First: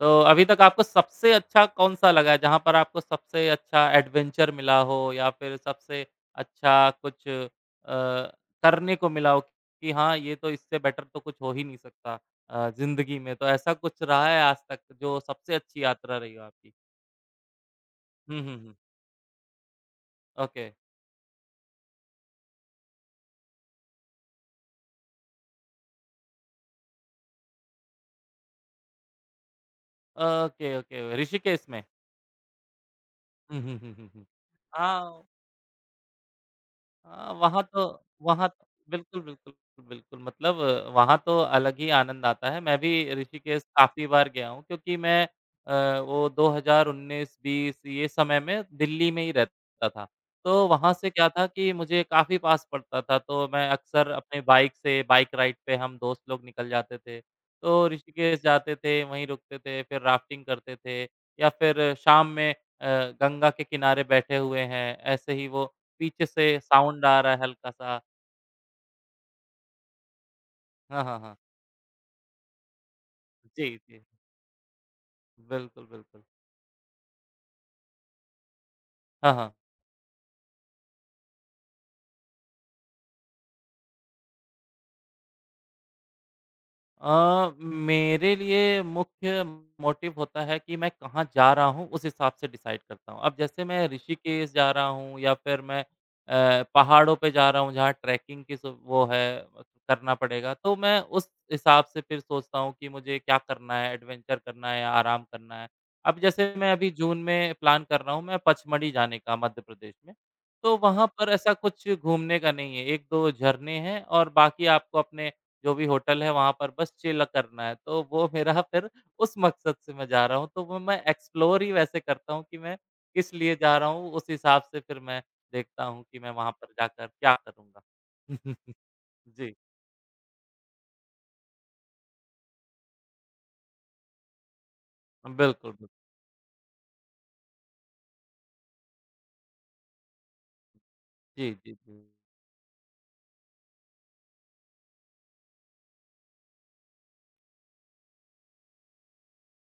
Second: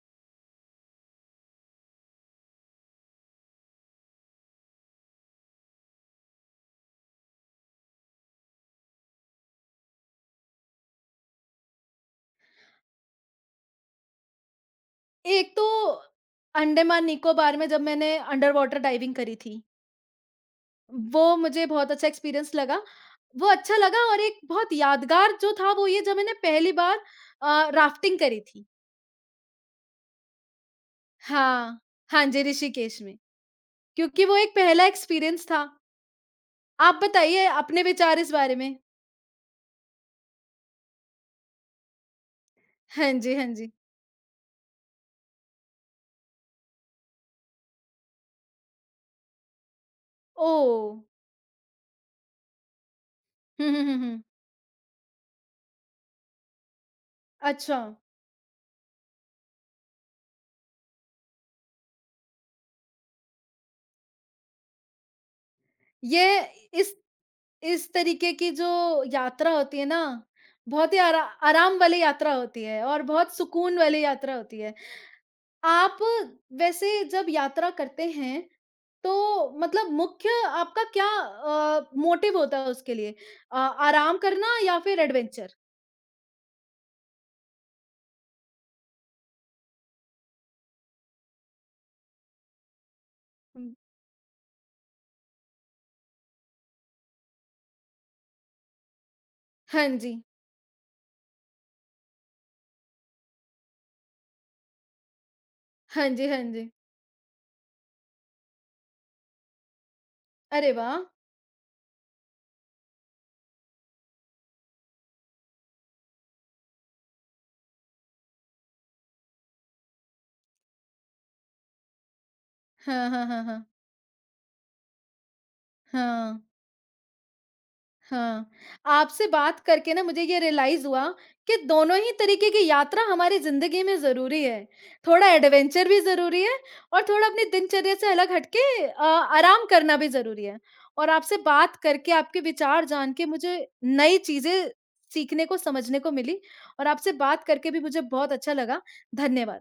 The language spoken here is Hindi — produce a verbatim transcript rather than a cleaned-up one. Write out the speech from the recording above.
तो अभी तक आपको सबसे अच्छा कौन-सा लगा है जहाँ पर आपको सबसे अच्छा एडवेंचर मिला हो या फिर सबसे अच्छा कुछ अ, करने को मिला हो कि हाँ, ये तो इससे बेटर तो कुछ हो ही नहीं सकता अ, जिंदगी में, तो ऐसा कुछ रहा है आजतक जो एक सबसे तो अच्छी यात्रा रही हो आपकी? अंडमान निकोबार में जब मैंने हुँ, हुँ, हुँ। अंडरवॉटर डाइविंग करी थी। ओके। वो मुझे बहुत अच्छा एक्सपीरियंस लगा, वो अच्छा लगा और एक बहुत यादगार जो था वो ये जब मैंने पहली बार अ, राफ्टिंग करी थी। ओके, ओके ऋषिकेश हाँ, में? हाँ जी, ऋषिकेश में। हुँ, हुँ, हुँ, हुँ, क्योंकि हुँ। वो एक पहला हाँ। एक्सपीरियंस था। आप अ, बताइए, वहाँ तो अपने विचार इस वहाँ बारे तो में? बिल्कुल, बिल्कुल, बिल्कुल मतलब वहाँ तो अलग ही आनंद आता है, मैं भी हाँ जी, हाँ ऋषिकेश जी। काफ़ी बार गया हूँ क्योंकि मैं अ, वो दो हज़ार उन्नीस बीस ये समय में दिल्ली में ही रहता था। तो वहाँ ओह! से क्या था कि मुझे काफ़ी पास पड़ता था तो हुँ, मैं हुँ, हुँ, अक्सर हुँ। अपने बाइक से बाइक राइड पे हम दोस्त लोग निकल जाते थे, तो अच्छा। ऋषिकेश जाते थे, वहीं रुकते थे, फिर राफ्टिंग करते थे या फिर शाम में अ, गंगा के किनारे बैठे हुए हैं, ऐसे ही वो पीछे ये से इस, साउंड आ रहा है इस हल्का-सा। तरीके की जो यात्रा होती है ना, बहुत ही हाँ, हाँ, आरा हाँ। आराम वाली यात्रा होती है और बहुत जी, सुकून वाली जी। यात्रा होती है। बिल्कुल, आप बिल्कुल। वैसे जब यात्रा करते हैं, हाँ, तो हाँ। मतलब मुख्य आपका क्या अ, मोटिव होता है उसके लिए? अ, आराम करना या फिर एडवेंचर? अ, मेरे लिए मुख्य मोटिव होता है कि मैं कहाँ जा रहा हूँ, उस हिसाब से डिसाइड करता हूँ, अब जैसे हुँ। मैं ऋषिकेश जा रहा हूँ या फिर मैं अ, पहाड़ों पे जा रहा हूँ जहाँ ट्रेकिंग की सु वो है हाँ करना जी। पड़ेगा, तो मैं उस हिसाब से फिर सोचता हूँ कि मुझे क्या करना हैं एडवेंचर करना है या आराम करना है। हाँ अब जी, हाँ जैसे मैं जी। अभी जून में प्लान कर रहा हूँ मैं, पंचमढ़ी जाने का मध्य प्रदेश में अरे, तो वाह! वहाँ पर ऐसा कुछ घूमने का नहीं है एक दो झरने हैं और बाकी आपको अपने जो भी होटल हैं वहाँ पर बस चिल करना है, तो वो मेरा फिर उस मकसद से मैं जा रहा हूँ तो वो मैं एक्सप्लोर ही वैसे करता हूँ कि मैं हाँ, हाँ, किस हाँ, लिए हाँ। जा रहा हूँ, उस हिसाब से फिर मैं देखता हूँ कि मैं हाँ। वहाँ पर जाकर क्या करूँगा। हाँ, आपसे जी। बात करके ना मुझे ये रियलाइज़ हुआ कि दोनों ही तरीके की यात्रा हमारी जिंदगी में ज़रूरी है। थोड़ा बिल्कुल, बिल्कुल। एडवेंचर भी ज़रूरी है और थोड़ा अपनी दिनचर्या से अलग हट के अ, आराम करना भी ज़रूरी है। और आपसे जी, जी, बात जी। करके, आपके विचार जान के मुझे नई चीजें सीखने को, समझने को मिलीं और आपसे बात करके भी मुझे बहुत अच्छा लगा धन्यवाद।